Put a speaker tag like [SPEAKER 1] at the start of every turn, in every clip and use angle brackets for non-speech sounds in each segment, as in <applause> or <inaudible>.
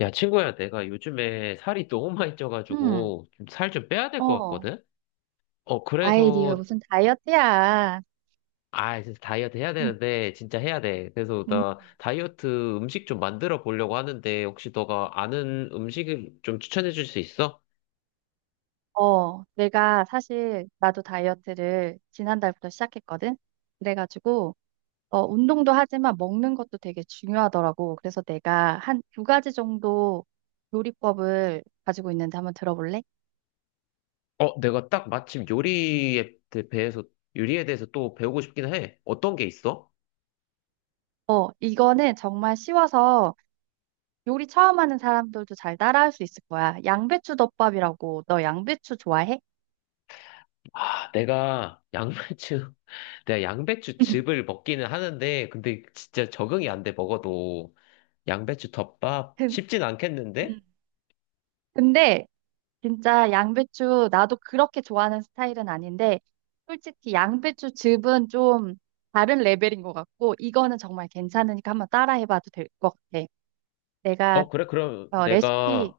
[SPEAKER 1] 야, 친구야, 내가 요즘에 살이 너무 많이
[SPEAKER 2] 응,
[SPEAKER 1] 쪄가지고 좀 살 좀 빼야 될 것
[SPEAKER 2] 어,
[SPEAKER 1] 같거든? 어,
[SPEAKER 2] 아이, 네가
[SPEAKER 1] 그래서,
[SPEAKER 2] 무슨 다이어트야.
[SPEAKER 1] 아, 진짜 다이어트 해야
[SPEAKER 2] 음,
[SPEAKER 1] 되는데, 진짜 해야 돼. 그래서
[SPEAKER 2] 음,
[SPEAKER 1] 나 다이어트 음식 좀 만들어 보려고 하는데, 혹시 너가 아는 음식을 좀 추천해 줄 수 있어?
[SPEAKER 2] 내가 사실 나도 다이어트를 지난달부터 시작했거든. 그래가지고 운동도 하지만 먹는 것도 되게 중요하더라고. 그래서 내가 한 두 가지 정도 요리법을 가지고 있는데 한번 들어볼래?
[SPEAKER 1] 어, 내가 딱 마침 해서 요리에 대해서 또 배우고 싶긴 해. 어떤 게 있어?
[SPEAKER 2] 이거는 정말 쉬워서 요리 처음 하는 사람들도 잘 따라할 수 있을 거야. 양배추 덮밥이라고 너 양배추 좋아해?
[SPEAKER 1] 아, 내가 양배추
[SPEAKER 2] <laughs>
[SPEAKER 1] 즙을 먹기는 하는데, 근데 진짜 적응이 안 돼, 먹어도. 양배추 덮밥?
[SPEAKER 2] 근-
[SPEAKER 1] 쉽진 않겠는데?
[SPEAKER 2] 음. 근데 진짜 양배추 나도 그렇게 좋아하는 스타일은 아닌데 솔직히 양배추 즙은 좀 다른 레벨인 것 같고 이거는 정말 괜찮으니까 한번 따라해봐도 될 것 같아. 내가
[SPEAKER 1] 어, 그래, 그럼
[SPEAKER 2] 어, 레시피
[SPEAKER 1] 내가,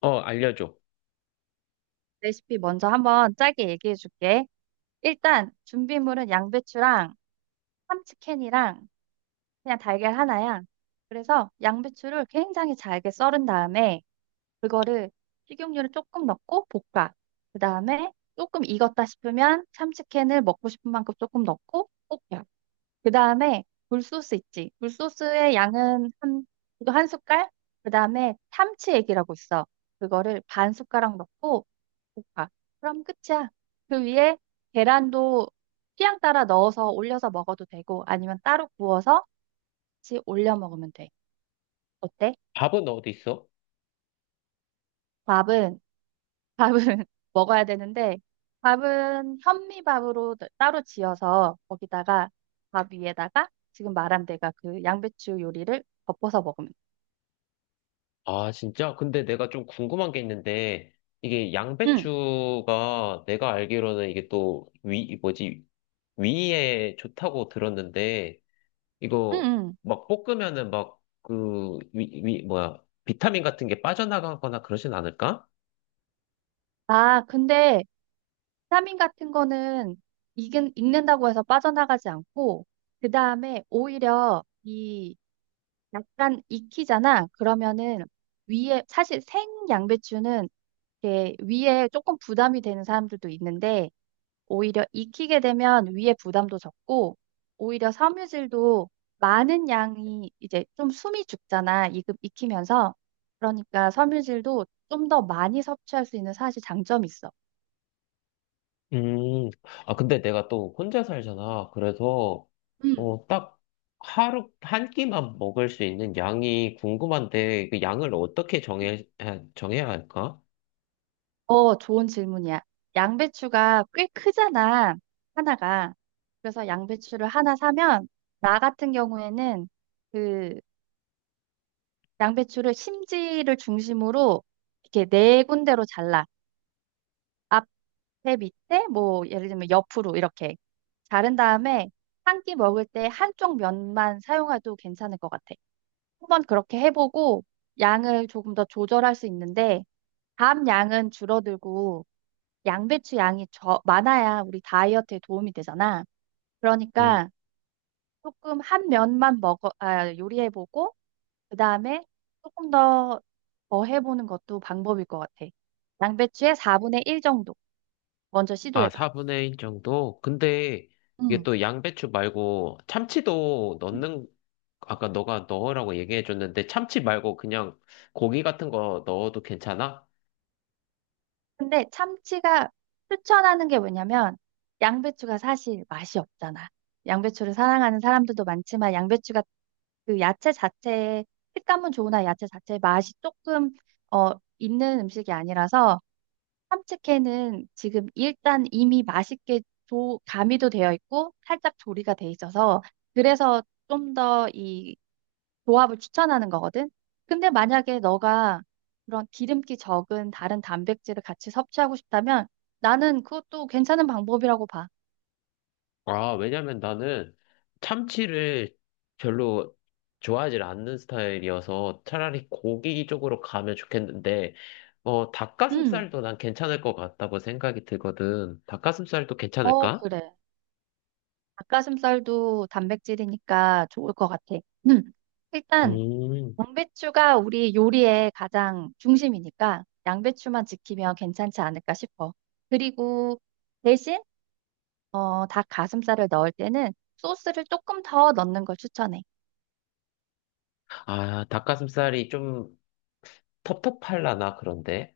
[SPEAKER 1] 어, 알려줘.
[SPEAKER 2] 레시피 먼저 한번 짧게 얘기해줄게. 일단 준비물은 양배추랑 참치캔이랑 그냥 달걀 하나야. 그래서 양배추를 굉장히 잘게 썰은 다음에 그거를 식용유를 조금 넣고 볶아. 그 다음에 조금 익었다 싶으면 참치캔을 먹고 싶은 만큼 조금 넣고 볶아. 그 다음에 굴소스 있지. 굴소스의 양은 한, 이거 한 숟갈? 그 다음에 참치액이라고 있어. 그거를 반 숟가락 넣고 볶아. 그럼 끝이야. 그 위에 계란도 취향 따라 넣어서 올려서 먹어도 되고 아니면 따로 구워서 같이 올려 먹으면 돼. 어때?
[SPEAKER 1] 밥은 어디 있어?
[SPEAKER 2] 밥은 밥은 <laughs> 먹어야 되는데 밥은 현미밥으로 따로 지어서 거기다가 밥 위에다가 지금 말한 데가 그 양배추 요리를 덮어서 먹으면 돼.
[SPEAKER 1] 아, 진짜? 근데 내가 좀 궁금한 게 있는데, 이게
[SPEAKER 2] 응,
[SPEAKER 1] 양배추가 내가 알기로는 이게 또 위, 뭐지, 위에 좋다고 들었는데,
[SPEAKER 2] 응,
[SPEAKER 1] 이거
[SPEAKER 2] 응.
[SPEAKER 1] 막 볶으면은 막 그, 뭐야, 비타민 같은 게 빠져나가거나 그러진 않을까?
[SPEAKER 2] 아, 근데 비타민 같은 거는 익는다고 해서 빠져나가지 않고 그 다음에 오히려 이 약간 익히잖아. 그러면은 위에 사실 생 양배추는 이렇게 위에 조금 부담이 되는 사람들도 있는데 오히려 익히게 되면 위에 부담도 적고, 오히려 섬유질도 많은 양이 이제 좀 숨이 죽잖아. 익히면서. 그러니까 섬유질도 좀 더 많이 섭취할 수 있는 사실 장점이 있어.
[SPEAKER 1] 음, 아, 근데 내가 또 혼자 살잖아. 그래서,
[SPEAKER 2] 음.
[SPEAKER 1] 어, 딱 하루, 한 끼만 먹을 수 있는 양이 궁금한데, 그 양을 어떻게 정해야 할까?
[SPEAKER 2] 좋은 질문이야. 양배추가 꽤 크잖아, 하나가. 그래서 양배추를 하나 사면, 나 같은 경우에는 그 양배추를 심지를 중심으로 이렇게 네 군데로 잘라. 앞에 밑에 뭐 예를 들면 옆으로 이렇게 자른 다음에 한 끼 먹을 때 한쪽 면만 사용해도 괜찮을 것 같아. 한번 그렇게 해보고 양을 조금 더 조절할 수 있는데 다음 양은 줄어들고 양배추 양이 많아야 우리 다이어트에 도움이 되잖아.
[SPEAKER 1] 음.
[SPEAKER 2] 그러니까 조금 한 면만 먹어, 아, 요리해보고 그 다음에 조금 더 더 해보는 것도 방법일 것 같아. 양배추의 4분의 1 정도. 먼저
[SPEAKER 1] 아,
[SPEAKER 2] 시도해봐.
[SPEAKER 1] 4분의 1 정도? 근데 이게
[SPEAKER 2] 응.
[SPEAKER 1] 또 양배추 말고 참치도 넣는, 아까 너가 넣으라고 얘기해줬는데, 참치 말고 그냥 고기 같은 거 넣어도 괜찮아?
[SPEAKER 2] 근데 참치가 추천하는 게 뭐냐면 양배추가 사실 맛이 없잖아. 양배추를 사랑하는 사람들도 많지만 양배추가 그 야채 자체의 식감은 좋으나 야채 자체의 맛이 조금 어 있는 음식이 아니라서 참치캔은 지금 일단 이미 맛있게 가미도 되어 있고 살짝 조리가 돼 있어서 그래서 좀 더 이 조합을 추천하는 거거든. 근데 만약에 너가 그런 기름기 적은 다른 단백질을 같이 섭취하고 싶다면 나는 그것도 괜찮은 방법이라고 봐.
[SPEAKER 1] 아, 왜냐면 나는 참치를 별로 좋아하지 않는 스타일이어서 차라리 고기 쪽으로 가면 좋겠는데, 어,
[SPEAKER 2] 음,
[SPEAKER 1] 닭가슴살도 난 괜찮을 것 같다고 생각이 들거든. 닭가슴살도 괜찮을까?
[SPEAKER 2] 그래. 닭가슴살도 단백질이니까 좋을 것 같아. 음, 일단
[SPEAKER 1] 음,
[SPEAKER 2] 양배추가 우리 요리의 가장 중심이니까 양배추만 지키면 괜찮지 않을까 싶어. 그리고 대신 닭가슴살을 넣을 때는 소스를 조금 더 넣는 걸 추천해.
[SPEAKER 1] 아, 닭가슴살이 좀 텁텁할라나, 그런데.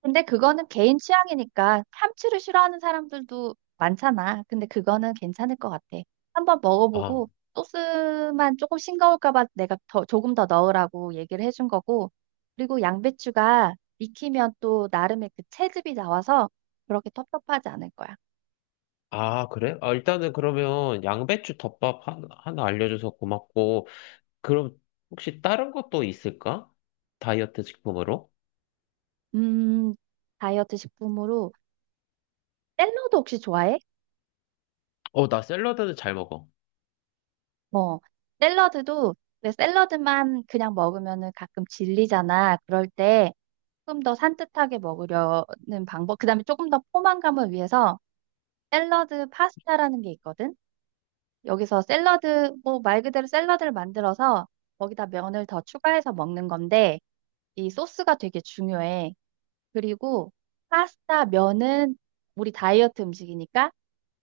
[SPEAKER 2] 근데 그거는 개인 취향이니까 참치를 싫어하는 사람들도 많잖아. 근데 그거는 괜찮을 것 같아. 한번
[SPEAKER 1] 아,
[SPEAKER 2] 먹어보고 소스만 조금 싱거울까 봐 내가 더, 조금 더 넣으라고 얘기를 해준 거고. 그리고 양배추가 익히면 또 나름의 그 채즙이 나와서 그렇게 텁텁하지 않을 거야.
[SPEAKER 1] 아, 그래? 아, 일단은 그러면 양배추 덮밥 하나 알려줘서 고맙고, 그럼 혹시 다른 것도 있을까? 다이어트 식품으로?
[SPEAKER 2] 음, 다이어트 식품으로 샐러드 혹시 좋아해?
[SPEAKER 1] 어, 나 샐러드는 잘 먹어.
[SPEAKER 2] 어, 샐러드도 근데 샐러드만 그냥 먹으면은 가끔 질리잖아. 그럴 때 조금 더 산뜻하게 먹으려는 방법. 그다음에 조금 더 포만감을 위해서 샐러드 파스타라는 게 있거든. 여기서 샐러드, 뭐 말 그대로 샐러드를 만들어서 거기다 면을 더 추가해서 먹는 건데 이 소스가 되게 중요해. 그리고 파스타 면은 우리 다이어트 음식이니까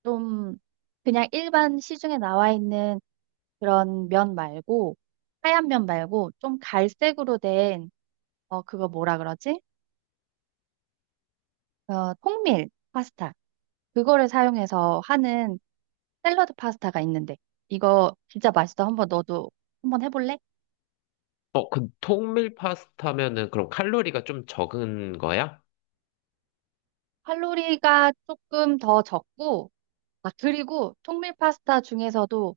[SPEAKER 2] 좀 그냥 일반 시중에 나와 있는 그런 면 말고 하얀 면 말고 좀 갈색으로 된 그거 뭐라 그러지? 통밀 파스타. 그거를 사용해서 하는 샐러드 파스타가 있는데, 이거 진짜 맛있어. 한번 너도 한번 해볼래?
[SPEAKER 1] 어, 그 통밀 파스타면은 그럼 칼로리가 좀 적은 거야?
[SPEAKER 2] 칼로리가 조금 더 적고, 아, 그리고 통밀 파스타 중에서도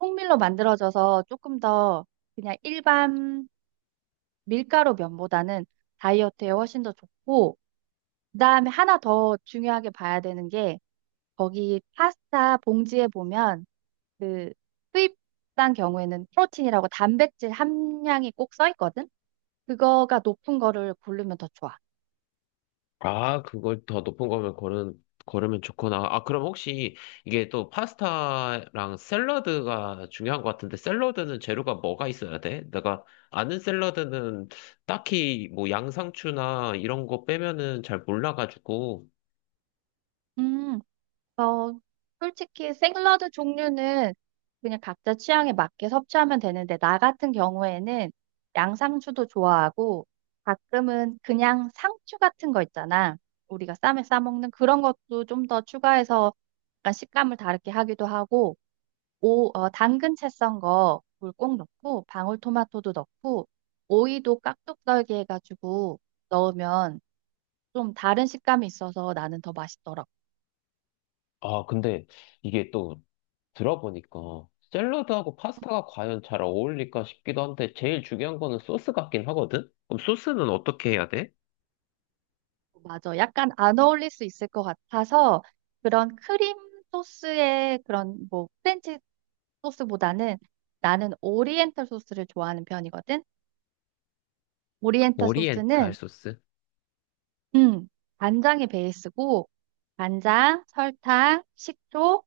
[SPEAKER 2] 통밀로 만들어져서 조금 더 그냥 일반 밀가루 면보다는 다이어트에 훨씬 더 좋고, 그다음에 하나 더 중요하게 봐야 되는 게 거기 파스타 봉지에 보면 그 수입산 경우에는 프로틴이라고 단백질 함량이 꼭 써 있거든? 그거가 높은 거를 고르면 더 좋아.
[SPEAKER 1] 아, 그걸 더 높은 거면 고르면 좋구나. 아, 그럼 혹시 이게 또 파스타랑 샐러드가 중요한 것 같은데 샐러드는 재료가 뭐가 있어야 돼? 내가 아는 샐러드는 딱히 뭐 양상추나 이런 거 빼면은 잘 몰라가지고.
[SPEAKER 2] 음, 어, 솔직히 샐러드 종류는 그냥 각자 취향에 맞게 섭취하면 되는데, 나 같은 경우에는 양상추도 좋아하고, 가끔은 그냥 상추 같은 거 있잖아. 우리가 쌈에 싸먹는 그런 것도 좀 더 추가해서 약간 식감을 다르게 하기도 하고, 오, 당근 채 썬 거 물 꼭 넣고 방울토마토도 넣고 오이도 깍둑 썰기 해가지고 넣으면 좀 다른 식감이 있어서 나는 더 맛있더라고.
[SPEAKER 1] 아, 근데 이게 또 들어보니까 샐러드하고 파스타가 과연 잘 어울릴까 싶기도 한데 제일 중요한 거는 소스 같긴 하거든? 그럼 소스는 어떻게 해야 돼?
[SPEAKER 2] 맞아. 약간 안 어울릴 수 있을 것 같아서 그런 크림 소스의 그런 뭐 프렌치 소스보다는 나는 오리엔탈 소스를 좋아하는 편이거든. 오리엔탈
[SPEAKER 1] 오리엔탈
[SPEAKER 2] 소스는
[SPEAKER 1] 소스?
[SPEAKER 2] 음, 간장이 베이스고 간장, 설탕, 식초,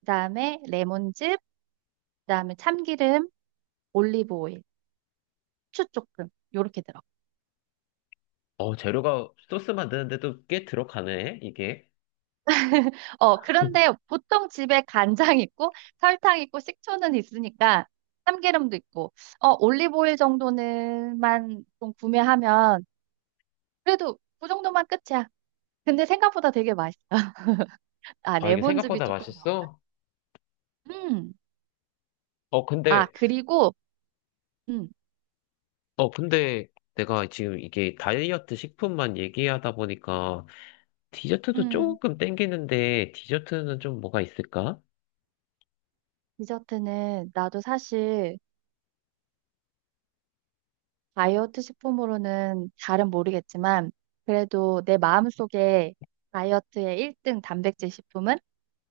[SPEAKER 2] 그다음에 레몬즙 그다음에 참기름, 올리브 오일, 후추 조금 요렇게 들어.
[SPEAKER 1] 어, 재료가 소스 만드는데도 꽤 들어가네, 이게.
[SPEAKER 2] 그런데
[SPEAKER 1] <laughs>
[SPEAKER 2] 보통 집에 간장 있고 설탕 있고 식초는 있으니까 참기름도 있고 올리브 오일 정도는만 좀 구매하면 그래도 그 정도만 끝이야. 근데 생각보다 되게 맛있어. <laughs> 아,
[SPEAKER 1] 아, 이게
[SPEAKER 2] 레몬즙이
[SPEAKER 1] 생각보다
[SPEAKER 2] 조금 더.
[SPEAKER 1] 맛있어?
[SPEAKER 2] 음.
[SPEAKER 1] 어,
[SPEAKER 2] 아,
[SPEAKER 1] 근데,
[SPEAKER 2] 그리고 음.
[SPEAKER 1] 어, 근데 내가 지금 이게 다이어트 식품만 얘기하다 보니까 디저트도
[SPEAKER 2] 음.
[SPEAKER 1] 조금 땡기는데 디저트는 좀 뭐가 있을까?
[SPEAKER 2] 디저트는 나도 사실 다이어트 식품으로는 잘은 모르겠지만, 그래도 내 마음속에 다이어트의 1등 단백질 식품은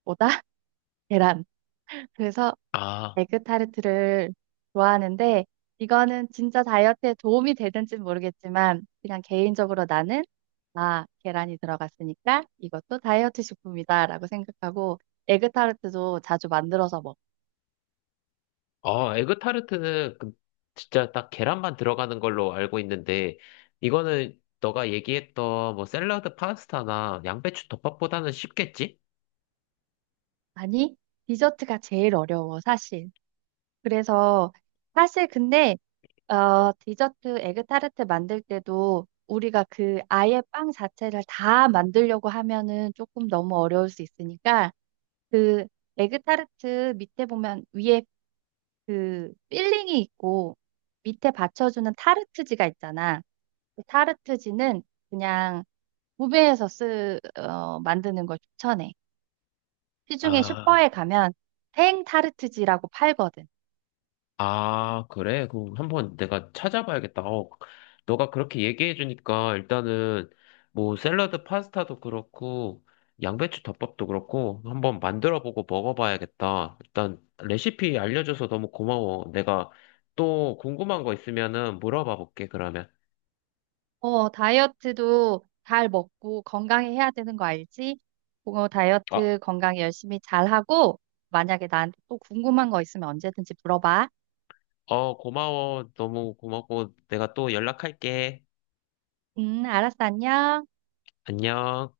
[SPEAKER 2] 뭐다? <laughs> 계란. 그래서
[SPEAKER 1] 아,
[SPEAKER 2] 에그타르트를 좋아하는데, 이거는 진짜 다이어트에 도움이 되는지는 모르겠지만, 그냥 개인적으로 나는, 아, 계란이 들어갔으니까 이것도 다이어트 식품이다라고 생각하고, 에그타르트도 자주 만들어서 먹.
[SPEAKER 1] 어, 에그타르트는 진짜 딱 계란만 들어가는 걸로 알고 있는데, 이거는 너가 얘기했던 뭐 샐러드 파스타나 양배추 덮밥보다는 쉽겠지?
[SPEAKER 2] 아니, 디저트가 제일 어려워, 사실. 그래서 사실 근데 디저트 에그타르트 만들 때도 우리가 그 아예 빵 자체를 다 만들려고 하면은 조금 너무 어려울 수 있으니까 그 에그타르트 밑에 보면 위에 그 필링이 있고 밑에 받쳐주는 타르트지가 있잖아. 그 타르트지는 그냥 구매해서 만드는 걸 추천해. 시중에 슈퍼에
[SPEAKER 1] 아,
[SPEAKER 2] 가면 생 타르트지라고 팔거든.
[SPEAKER 1] 아, 그래? 그럼 한번 내가 찾아봐야겠다. 어, 너가 그렇게 얘기해주니까 일단은 뭐 샐러드 파스타도 그렇고, 양배추 덮밥도 그렇고, 한번 만들어보고 먹어봐야겠다. 일단 레시피 알려줘서 너무 고마워. 내가 또 궁금한 거 있으면은 물어봐 볼게, 그러면.
[SPEAKER 2] 다이어트도 잘 먹고 건강히 해야 되는 거 알지? 그거
[SPEAKER 1] 어,
[SPEAKER 2] 다이어트 건강 열심히 잘하고, 만약에 나한테 또 궁금한 거 있으면 언제든지 물어봐.
[SPEAKER 1] 어, 고마워. 너무 고맙고, 내가 또 연락할게.
[SPEAKER 2] 알았어, 안녕.
[SPEAKER 1] 안녕.